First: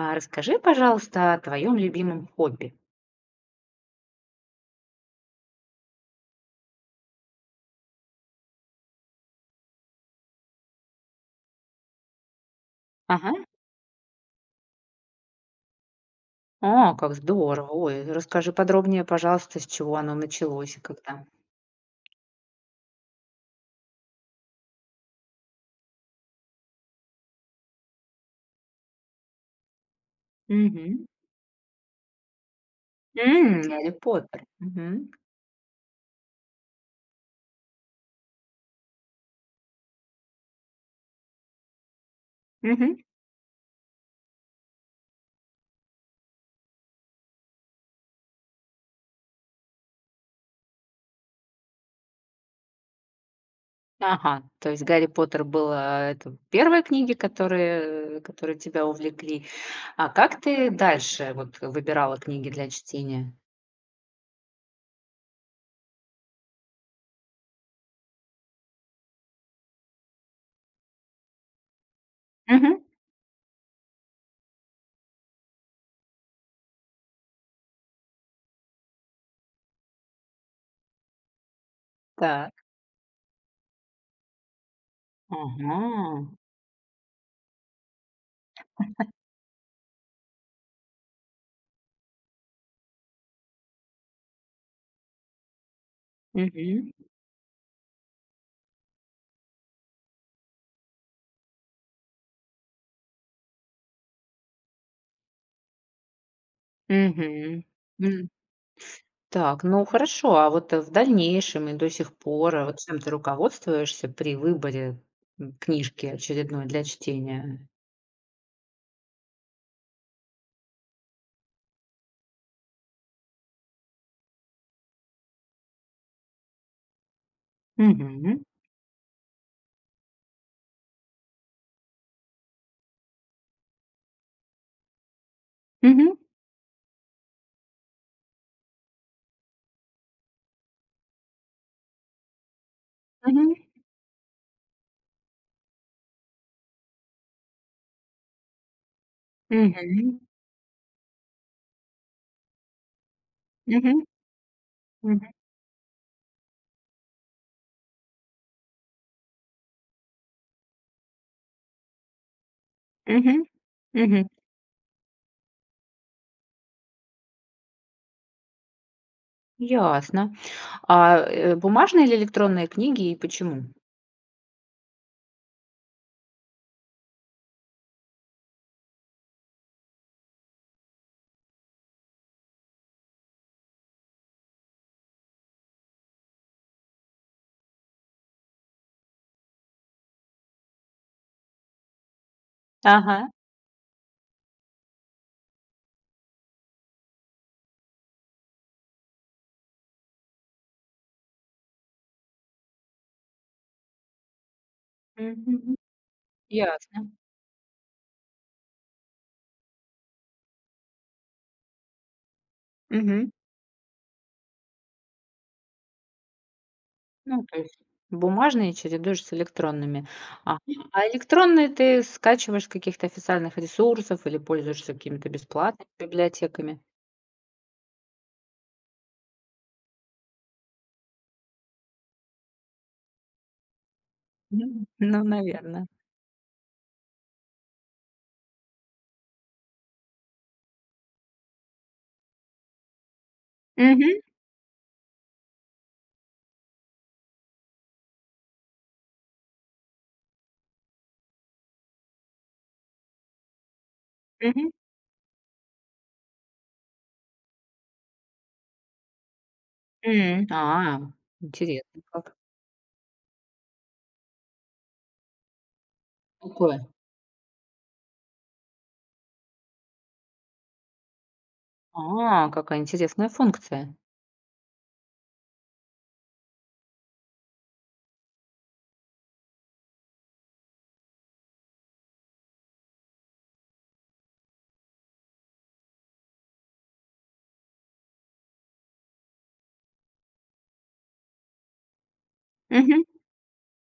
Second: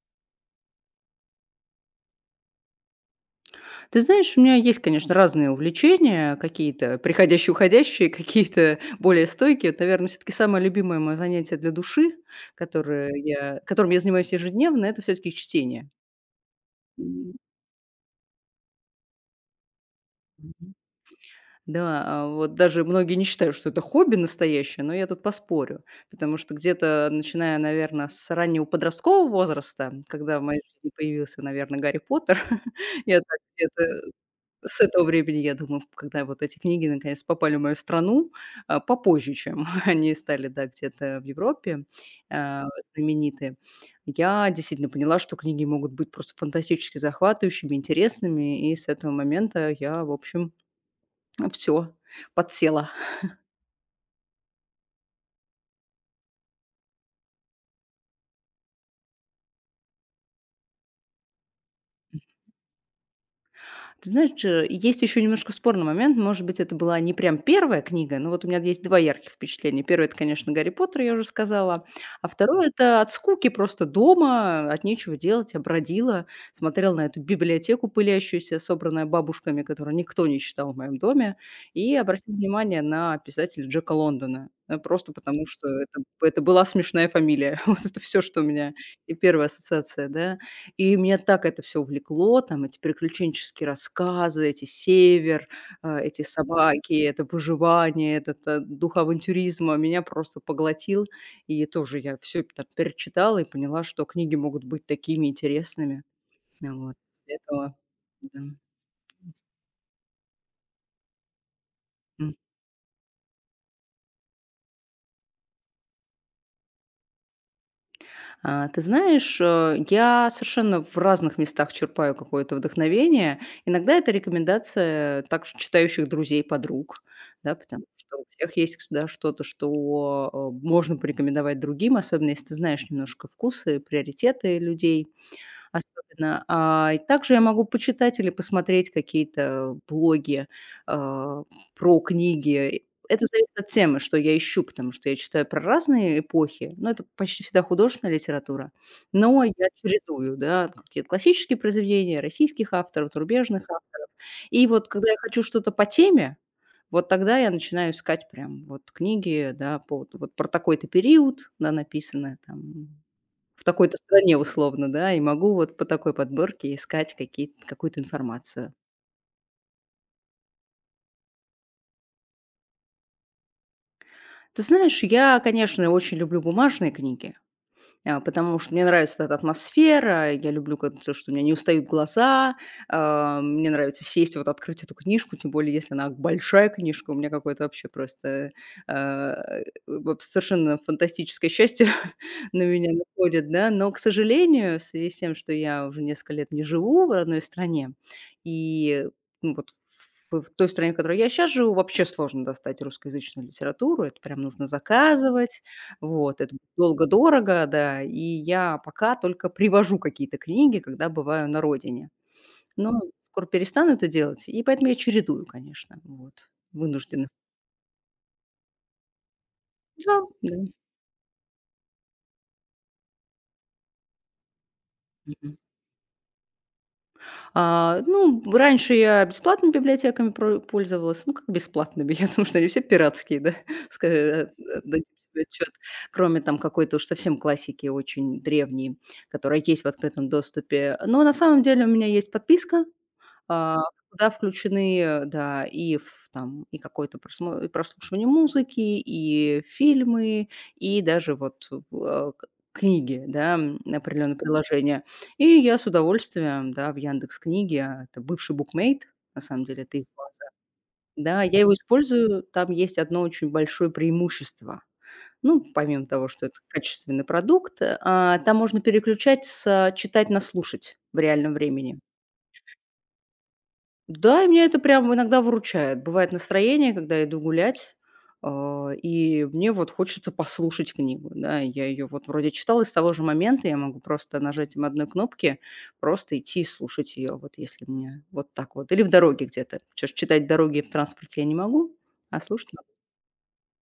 А расскажи, пожалуйста, о твоем любимом хобби. Ты знаешь, у меня есть, конечно, разные увлечения, какие-то приходящие, уходящие, какие-то более стойкие. Наверное, все-таки самое любимое мое занятие для души, которое Ага. я, которым я занимаюсь ежедневно, это все-таки чтение. О, как М, здорово. Ой, расскажи подробнее, пожалуйста, с чего оно Мгм. началось и когда. Да, а вот даже многие не считают, что это хобби настоящее, но я тут поспорю, потому что где-то начиная, наверное, с раннего подросткового возраста, когда в моей жизни Мгм. появился, наверное, Гарри Поттер. я так где Гарри Поттер. С этого Мгм. времени, я думаю, когда вот эти книги наконец попали в мою страну, попозже, чем они стали, да, где-то в Европе а, Мгм. знаменитые, я действительно поняла, что книги могут быть просто фантастически захватывающими, интересными, и с этого момента я, в общем, все подсела. Ага. То есть Гарри Поттер был это первые книги, которые тебя увлекли. А как ты дальше вот выбирала книги для чтения? Ты знаешь, есть еще немножко спорный момент. Может быть, это была не прям первая книга, но вот у меня есть два ярких впечатления. Первое – это, конечно, «Гарри Поттер», я уже сказала. А второе – Мгм. это от скуки просто дома, от нечего делать, я бродила, смотрела на эту библиотеку пылящуюся, собранную бабушками, которую никто не читал в моем доме, и обратила Так. внимание на писателя Джека Лондона. Просто потому, что Ага. это была смешная фамилия. Вот это все, что у меня и первая ассоциация, да. И меня так это все увлекло, там эти приключенческие рассказы, эти север, эти Мгм. собаки, это выживание, этот дух авантюризма меня просто поглотил. И тоже я все перечитала и поняла, что книги могут быть такими интересными. Вот. После Мгм. этого Мгм. да. Так, ну хорошо, а вот, в дальнейшем и до сих пор, вот чем ты руководствуешься при выборе, книжки очередной для чтения? Ты знаешь, я совершенно в разных местах черпаю какое-то вдохновение. Иногда это рекомендация также читающих друзей, подруг, да, потому что у Мгм. всех есть да, что-то, что можно порекомендовать другим, особенно если ты знаешь немножко вкусы, приоритеты людей. Мгм. Особенно. И также я могу почитать или посмотреть какие-то блоги, а, про книги. Это Мгм. зависит от темы, что я ищу, потому что я читаю про разные эпохи, но это почти всегда художественная литература. Но я Мгм. чередую, да, какие-то классические произведения, российских авторов, зарубежных Мгм. авторов. И вот когда я Мгм. хочу что-то по теме, вот тогда я начинаю искать прям вот книги, да, по вот про такой-то период, да, написано там Мгм. в такой-то Мгм. стране условно, да, и могу вот по такой подборке искать какие какую-то информацию. Ясно. А, бумажные или электронные книги и почему? Ты знаешь, я, конечно, очень люблю бумажные книги. Потому что мне нравится эта атмосфера, я люблю как все, что у меня не устают глаза, мне нравится сесть, вот открыть эту книжку, тем более если она большая книжка. У меня какое-то вообще просто, а, вот совершенно фантастическое счастье на меня Ага. находит, да. Но, к сожалению, в связи с тем, что я уже несколько лет не живу в родной стране, и, ну, вот в той стране, в которой я сейчас живу, вообще сложно достать русскоязычную литературу. Это прям нужно заказывать. Мгм. Вот. Ясно. Долго-дорого, да. И я пока только привожу какие-то книги, когда бываю на родине. Но Мгм. скоро перестану это делать, и поэтому я чередую, конечно, вот, вынуждена. Ну, то есть бумажные чередуешь с электронными. Да, да. А, а электронные ты скачиваешь с каких-то официальных ресурсов или пользуешься какими-то Мгм. бесплатными библиотеками? Ну, раньше я бесплатными библиотеками про пользовалась. Ну, как бесплатными, я думаю, что они все пиратские, да, ска э, Ну, отдадим ну, себе отчет. наверно. Кроме там какой-то уж совсем классики, очень древней, которая есть в открытом доступе. Но на самом деле у меня есть подписка, А, Мгм, куда включены, да, и ф там, и какое-то просмо и прослушивание музыки, и фильмы, и даже вот, а, к книги, да, определённые мгм, приложения. И я с удовольствием, да, в "Яндекс.Книге", это бывший букмейт, на самом деле, это их класс. м. А, Да, я его интересно как. использую. Там есть одно очень большое преимущество. Ну, помимо того, что это Какое? качественный продукт, там можно переключать с читать на слушать в реальном времени. А, какая интересная функция. Да, и меня это прям иногда выручает. Бывает настроение, когда я иду гулять, и мне вот хочется послушать книгу, да. Я ее вот вроде читала, и с того же момента я могу просто нажатием одной кнопки просто идти и слушать ее, вот если мне вот так вот. Или в дороге где-то. Чё ж читать в дороге и в транспорте я не могу, а слушать могу. Мгм,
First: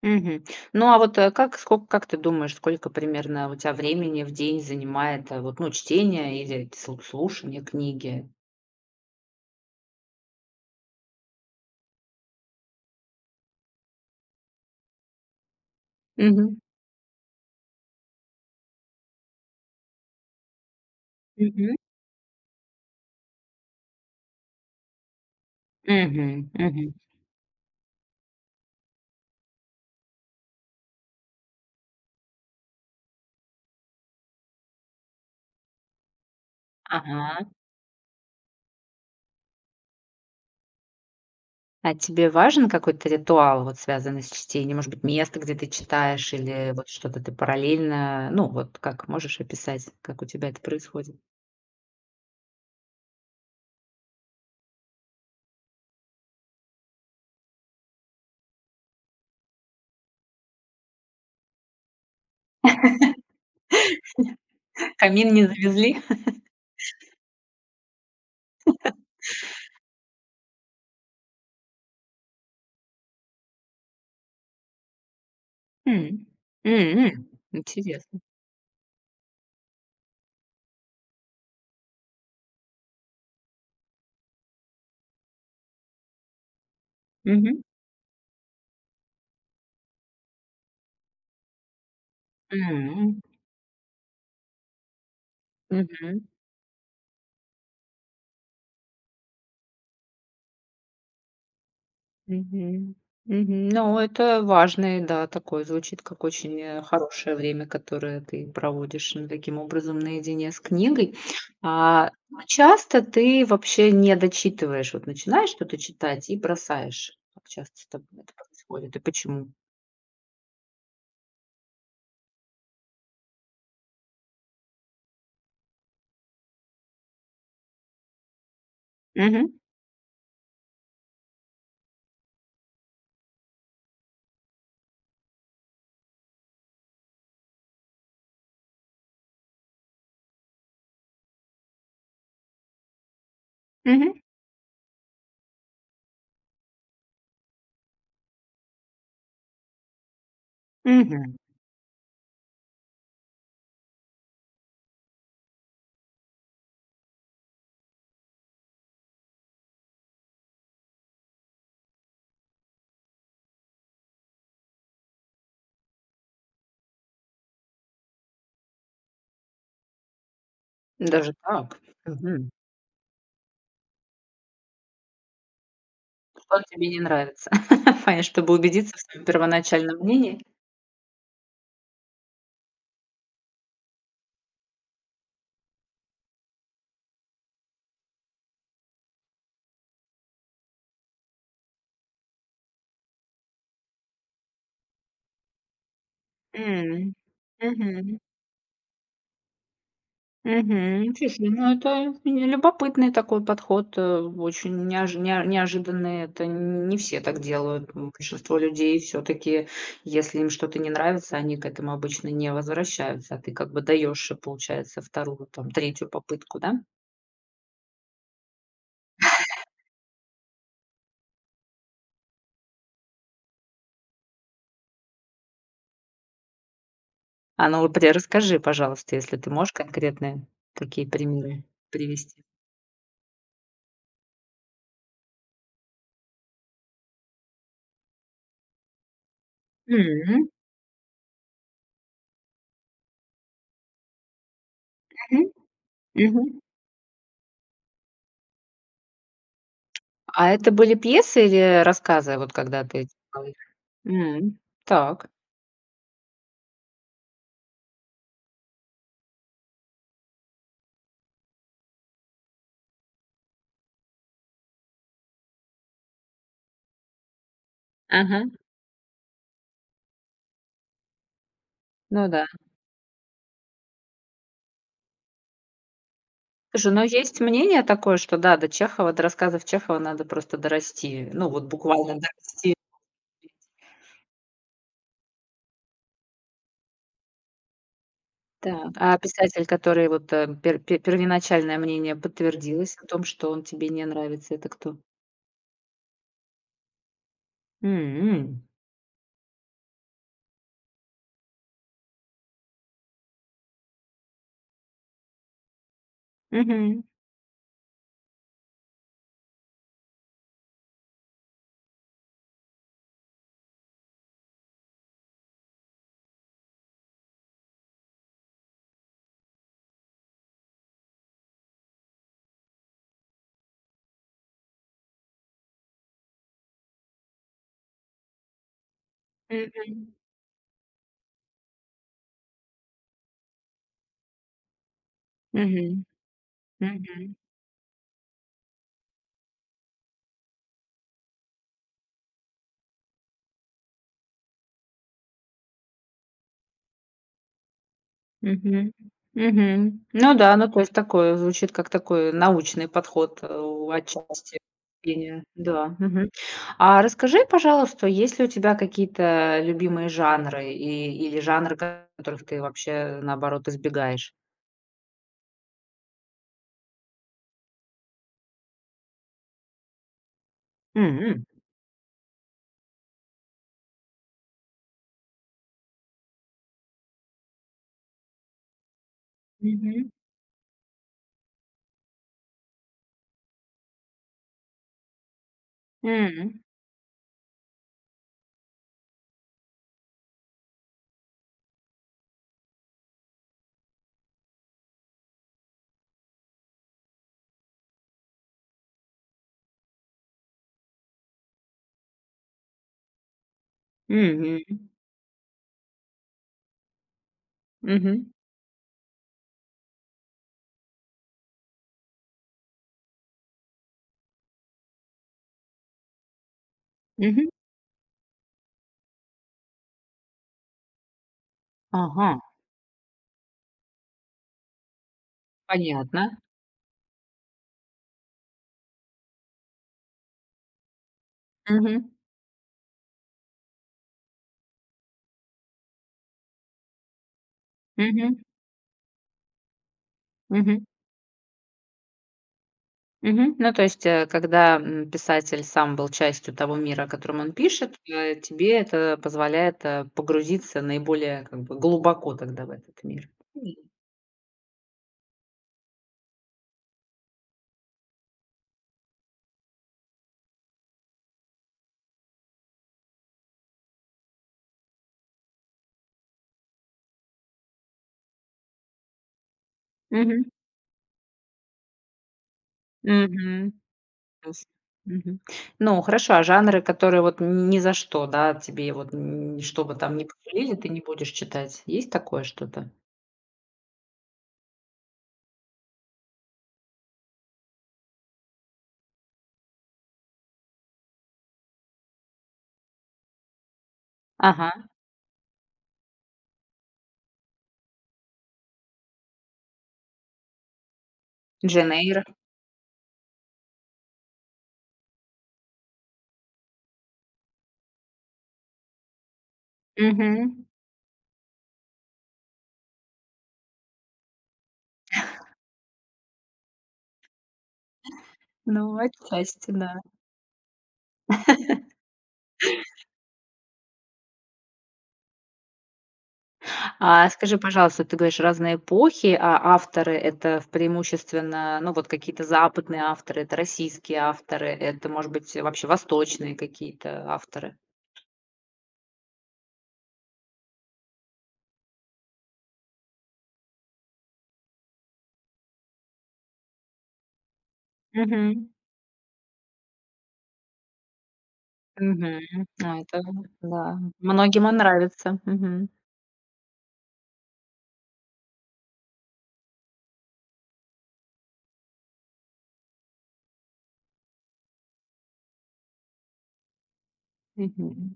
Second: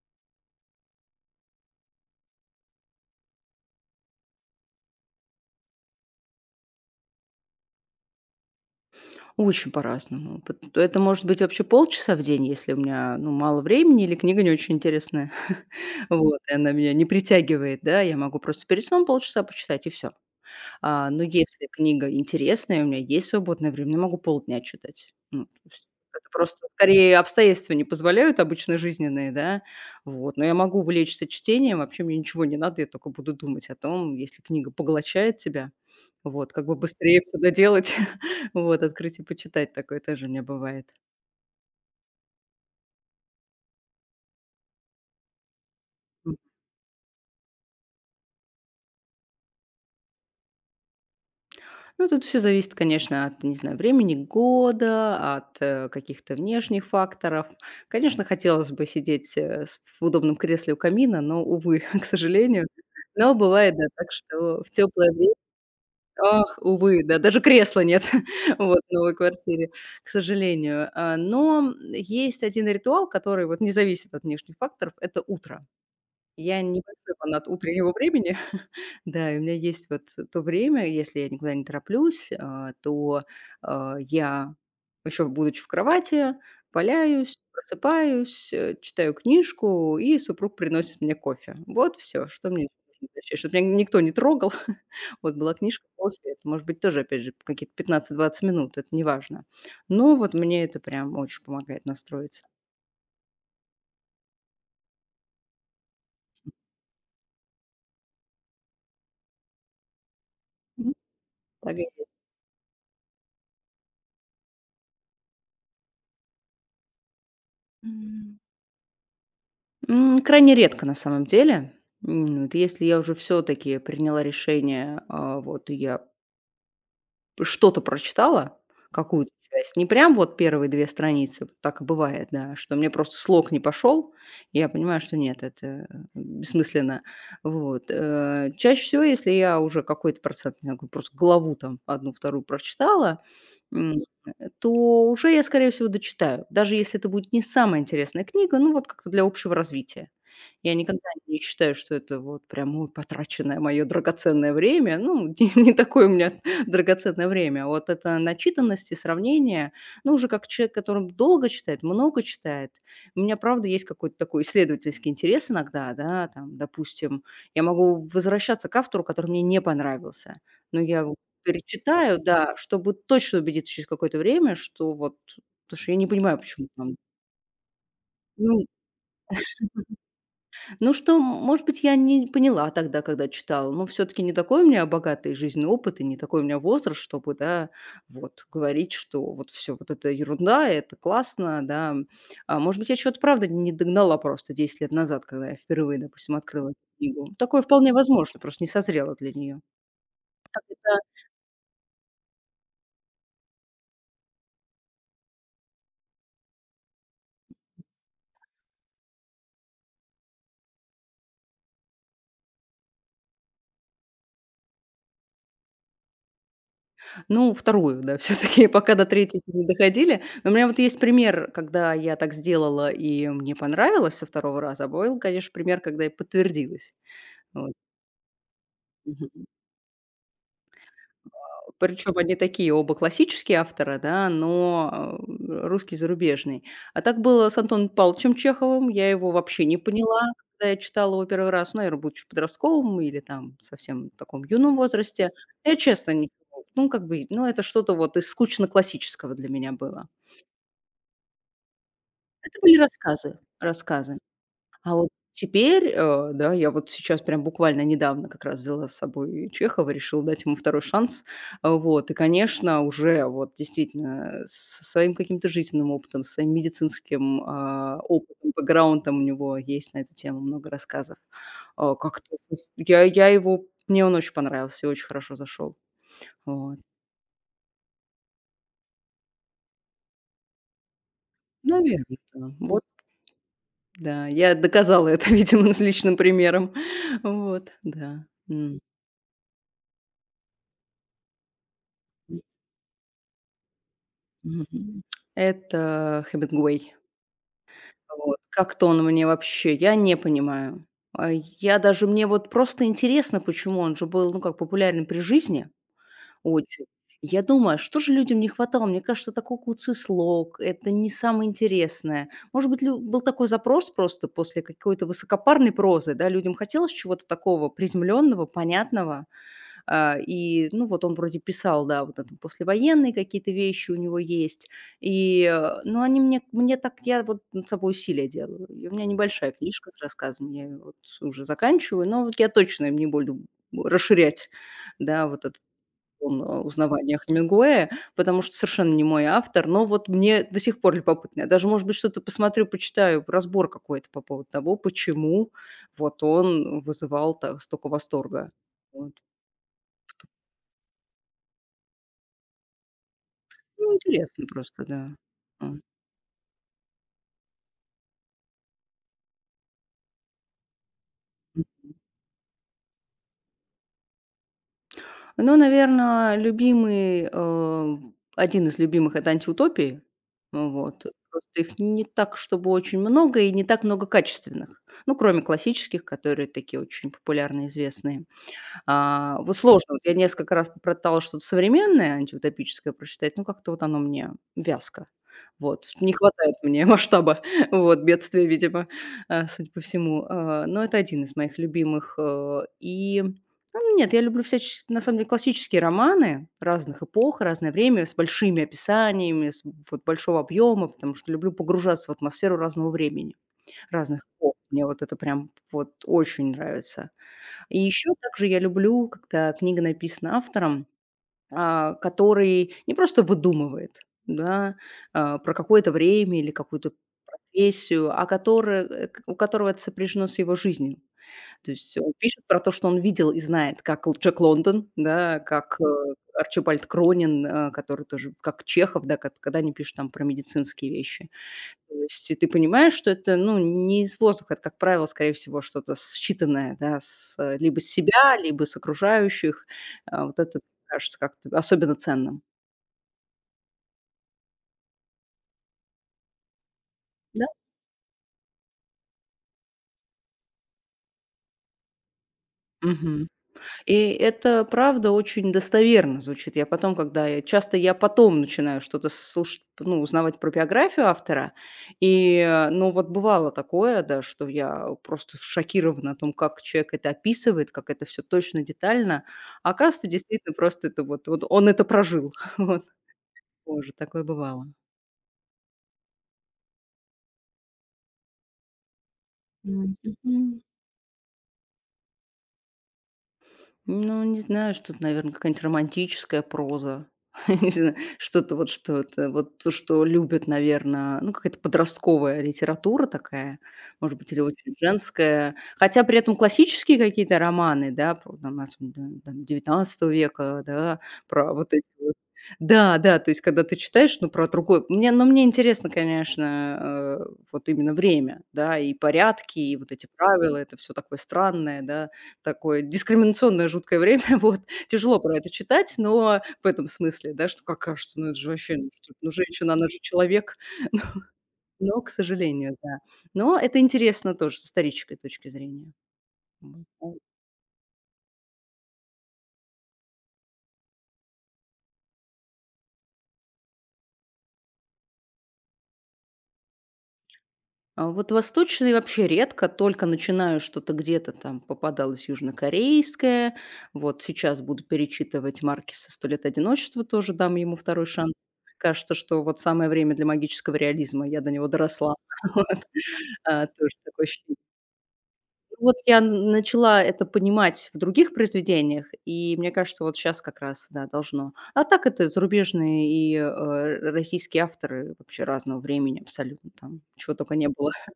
мгм. Ну, а вот, как сколько, как ты думаешь, сколько примерно у тебя времени в день занимает, вот, ну, чтение или слушание книги? Очень по-разному. Пот Это может быть вообще полчаса в день, если у меня, ну, мало времени или книга не очень интересная. Вот, и Мгм, она меня не притягивает, да. Я могу просто перед сном полчаса почитать, и все. Но если мгм, книга интересная, у меня есть свободное время, я могу полдня читать. Ну, то есть это мгм, просто мгм. скорее обстоятельства не позволяют, обычно жизненные, да, вот. Но я могу увлечься чтением, вообще мне ничего не надо, я только буду думать о том, если книга поглощает тебя, вот, как бы быстрее всё Ага. доделать, вот, открыть и почитать, такое тоже у меня бывает. А тебе важен какой-то ритуал, вот связанный с чтением? Может быть, место, где ты читаешь, или вот что-то ты параллельно, ну, вот как можешь описать, как у тебя это происходит? Ну, тут все зависит, конечно, от, не знаю, времени года, от, каких-то внешних факторов. Конечно, хотелось бы сидеть, э, с в удобном кресле у камина, но, увы, к сожалению. Но бывает, да, так, что в теплое время. Камин не завезли? Ах, увы, да, даже кресла нет вот в новой квартире, к сожалению. Но есть один ритуал, который вот не зависит от внешних факторов — это утро. М. Я М, небольшой м. фанат утреннего Интересно. времени. Да, и у меня есть вот то время, если я никуда не тороплюсь, то, я, еще будучи в кровати, валяюсь, Мгм. просыпаюсь, читаю книжку, и супруг приносит мне кофе. Вот все, что мне М. нужно: меня никто не трогал. Вот была книжка, кофе. Мгм. Это может быть тоже, опять же, какие-то 15-20 минут, это неважно. Но вот мне это прям очень помогает настроиться. Мгм. Мгм. Ну, это важный, да, такой звучит, как очень хорошее время, которое ты проводишь, ну, таким образом наедине с Мгм. книгой. Так и А часто ты вообще не дочитываешь, вот начинаешь что-то читать и бросаешь? Как часто с есть. тобой это происходит и почему? Крайне редко на самом деле. Вот если я уже все таки приняла решение, вот и я что-то прочитала, какую-то Мгм. часть, не прям вот первые 2 страницы, вот так и бывает, да, что мне просто слог не пошел. Я понимаю, что нет, это, бессмысленно. Вот, чаще всего, если я уже какой-то процент, не знаю, просто главу там одну-вторую прочитала, м, Мгм. То уже я, скорее всего, дочитаю. Даже если это будет не самая интересная книга, ну, вот как-то для общего развития. Я никогда Мгм. не считаю, что это вот прям, ой, потраченное мое драгоценное время. Ну, не такое у меня драгоценное время. Вот это начитанность и сравнение, ну, уже как человек, который долго читает, много читает. У меня, правда, есть какой-то такой исследовательский интерес иногда, да, там, допустим, я могу возвращаться к автору, который мне не понравился. Но я его Даже так? перечитаю, Мгм. да, чтобы точно убедиться через какое-то время, что вот, потому что я не понимаю, Что почему тебе там, не нравится? Понятно, чтобы ну убедиться в своем первоначальном мнении? Ну что, может быть, я не поняла тогда, когда читала. Ну, все таки не такой у меня богатый жизненный опыт и не такой у меня возраст, чтобы, да, вот говорить, что вот все вот это ерунда, это классно, да. Может быть, я чего-то, правда, не догнала просто 10 лет назад, когда я впервые, допустим, открыла эту М. книгу. Такое вполне Мгм. возможно, просто не созрела для нее. Мгм. Слушай, ну это любопытный такой подход, очень неожиданный. Это не все так делают. Большинство людей все-таки, если им что-то не нравится, они к этому обычно не возвращаются. А ты как бы даешь, получается, вторую, там, третью попытку, да? Ну, вторую, да, все таки пока до третьей не доходили. Но у меня вот есть пример, когда я так сделала и мне понравилось со второго раза, а был, конечно, пример, когда и подтвердилось. А Вот. ну расскажи, пожалуйста, Мгм. если ты можешь конкретные такие примеры Причем они привести. такие оба классические авторы, да, но, русский зарубежный. А так было с Антоном Павловичем Чеховым. Я его вообще не поняла, Мгм. когда я читала его первый раз, ну, наверно, будучи подростковым или там совсем в таком юном возрасте. Мгм. Я честно не Мгм. Ну, как бы, ну, это что-то вот из скучно-классического для меня было. А это были пьесы или рассказы, вот Это были когда ты рассказы, читала их? рассказы. М. А вот Так. теперь, да, я вот сейчас прям буквально недавно как раз взяла с собой Чехова, решила дать ему второй шанс. Вот, и, конечно, уже вот действительно со своим каким-то жизненным опытом, со своим медицинским Ага. опытом, бэкграундом у него есть на эту тему много рассказов. А, Ну как-то да. с я его мне он очень понравился и очень хорошо зашел. Вот. Слушай, ну есть мнение такое, что да, до Чехова, до рассказов Чехова надо просто дорасти. Ну, вот Наверное, буквально да. дорасти. Вот, да, я доказала это, видимо, с личным примером. Вот, да. М. Да. А писатель, который вот, первоначальное мнение подтвердилось о том, что он тебе не нравится, это кто? Мгм. Это Хемингуэй. М. Вот. М. Как-то он мне вообще я не понимаю. А, я даже Мне вот просто интересно, почему он же был, ну, как популярен при жизни очень. Мгм. Я думаю, а что же людям не хватало? Мне кажется, такой куцый слог, это не самое интересное. Может быть, лю был такой запрос просто после какой-то высокопарной прозы, да, людям хотелось чего-то такого приземленного, понятного. И, ну, вот он вроде писал, да, вот это послевоенные какие-то вещи у него есть. И, но они мне, так, я вот над собой усилия делаю. И у меня небольшая книжка с Мгм. рассказами, я её вот уже заканчиваю, но вот я точно им не буду расширять, да, вот этот Мгм. он узнавания Мгм. Хемингуэя, потому что совершенно не мой автор, но вот мне до сих пор любопытно. Я даже, может быть, что-то посмотрю, почитаю, разбор какой-то по поводу того, почему вот он вызывал столько восторга. Мгм. Вот. Мгм. Ну да, ну то есть такое звучит, как такой научный подход, у Ну, интересно отчасти просто, да. пения. А, м. Да, мгм. А расскажи, пожалуйста, есть ли у тебя какие-то любимые жанры и или жанры, которых ты вообще, наоборот, избегаешь? Ну, наверно, любимый, один из любимых — это "Антиутопии". Ну вот. М. Просто их не так, чтобы очень много и не так много качественных. Ну, кроме классических, которые такие очень популярные, известные. Вот сложно. Вот Мгм. я несколько раз попыталась что-то современное, антиутопическое прочитать, но как-то вот оно мне вязко. Вот, не хватает М. мне масштаба, вот, бедствия, видимо, судя по всему. Но это один из моих любимых. И, ну, нет, я люблю всячески, на самом деле, классические романы разных эпох, разное время, с большими описаниями, с вот большого объема, потому что люблю погружаться в атмосферу разного времени, разных эпох. Мгм. Мне вот это прям вот очень нравится. И еще Мгм. также я люблю, когда книга написана автором, который не просто выдумывает, да, про какое-то время или какую-то Мгм. профессию, а который, э, к у которого это сопряжено с его жизнью. То есть он Ага, пишет про то, что он видел и знает, как Л Джек Лондон, да, как, понятно. Арчибальд Кронин, который тоже как Чехов, да, кат когда они пишут там про медицинские вещи. То Мгм. есть и ты понимаешь, что это, ну, не из воздуха, это, как правило, скорее всего, что-то считанное, да, с, либо с Мгм. себя, либо с окружающих. Вот это Мгм. кажется как-то особенно ценным. Мгм. Ну, то есть, когда, писатель сам был частью того мира, о котором Да? он пишет, тебе это позволяет, погрузиться наиболее, как бы, глубоко тогда в этот Мгм. мир. М. И это правда очень достоверно звучит. Я потом начинаю что-то слушать, ну, узнавать про биографию автора. И, ну, вот бывало такое, да, что я просто шокирована о том, как человек это описывает, как это все точно, детально. А оказывается, Мгм. действительно, просто это вот он это прожил. Вот. Мгм. Тоже такое Ясно. бывало. Мгм. Ну, хорошо, а жанры, которые вот ни за что, да, тебе вот, что бы там ни Мгм. посулили, ты не будешь читать. Есть такое что-то? Ну, не знаю, что-то, наверное, какая-нибудь романтическая проза. Не знаю, что-то вот, что это, вот то, что любят, наверное, ну, какая-то подростковая литература такая, может быть, или очень Ага. женская. Хотя при этом классические какие-то романы, да, про, там, особенно, да, там, 19 века, да, про вот эти Джейн. вот Угу. да, да, то есть когда ты читаешь, ну, про другой... Но мне интересно, конечно, вот именно время, да, и порядки, и вот эти правила, это все такое странное, да. Такое дискриминационное жуткое время, вот. Тяжело про это читать, но в этом смысле, да, что как кажется, ну, это же вообще, Ну, ну, что, ну, отчасти, женщина, она да. же человек. Но, к сожалению, да. Но это интересно тоже с исторической точки зрения. М, А скажи, пожалуйста, ты говоришь, разные эпохи, а авторы — это в преимущественно, ну, вот какие-то западные авторы, это российские авторы, это, может быть, вообще восточные какие-то авторы? А вот восточные вообще редко, только начинаю что-то где-то там попадалось южнокорейское. Вот сейчас буду перечитывать Маркиса "Сто лет одиночества", тоже дам ему второй шанс. Мгм. Кажется, что вот самое время для магического реализма. Я до него доросла. Мгм. Вот. А это, Тоже да, такое ощущение. многим он нравится. Мгм. Вот я н начала это понимать в других произведениях, и мне кажется, вот сейчас как раз, да, должно. А так это зарубежные и, э, р российские авторы вообще разного времени абсолютно, там чего только не было. Мгм.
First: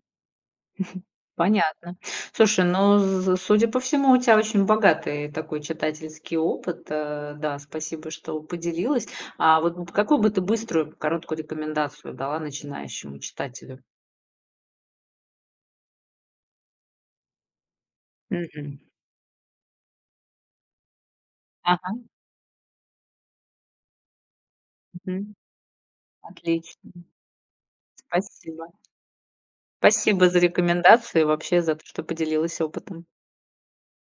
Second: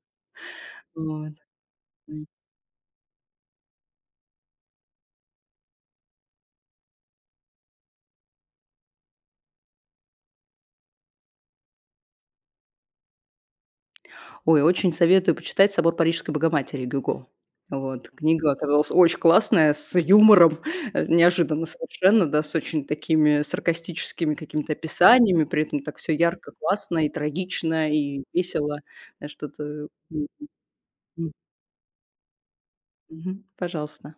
Вот, Понятно. м. Слушай, ну, з судя по всему, у тебя очень богатый такой читательский опыт. Да, спасибо, что поделилась. А вот какую бы ты быструю, короткую рекомендацию дала начинающему читателю? Ой, очень советую почитать "Собор Парижской Богоматери" Гюго. Вот, книга Мгм. оказалась очень классная, с юмором, неожиданно Ага. совершенно, да, с очень такими саркастическими какими-то Мгм. описаниями, при этом так все ярко, Отлично. классно и трагично, и Спасибо. весело. Что-то. Спасибо за рекомендации, вообще за то, что поделилась опытом. Мгм. Пожалуйста.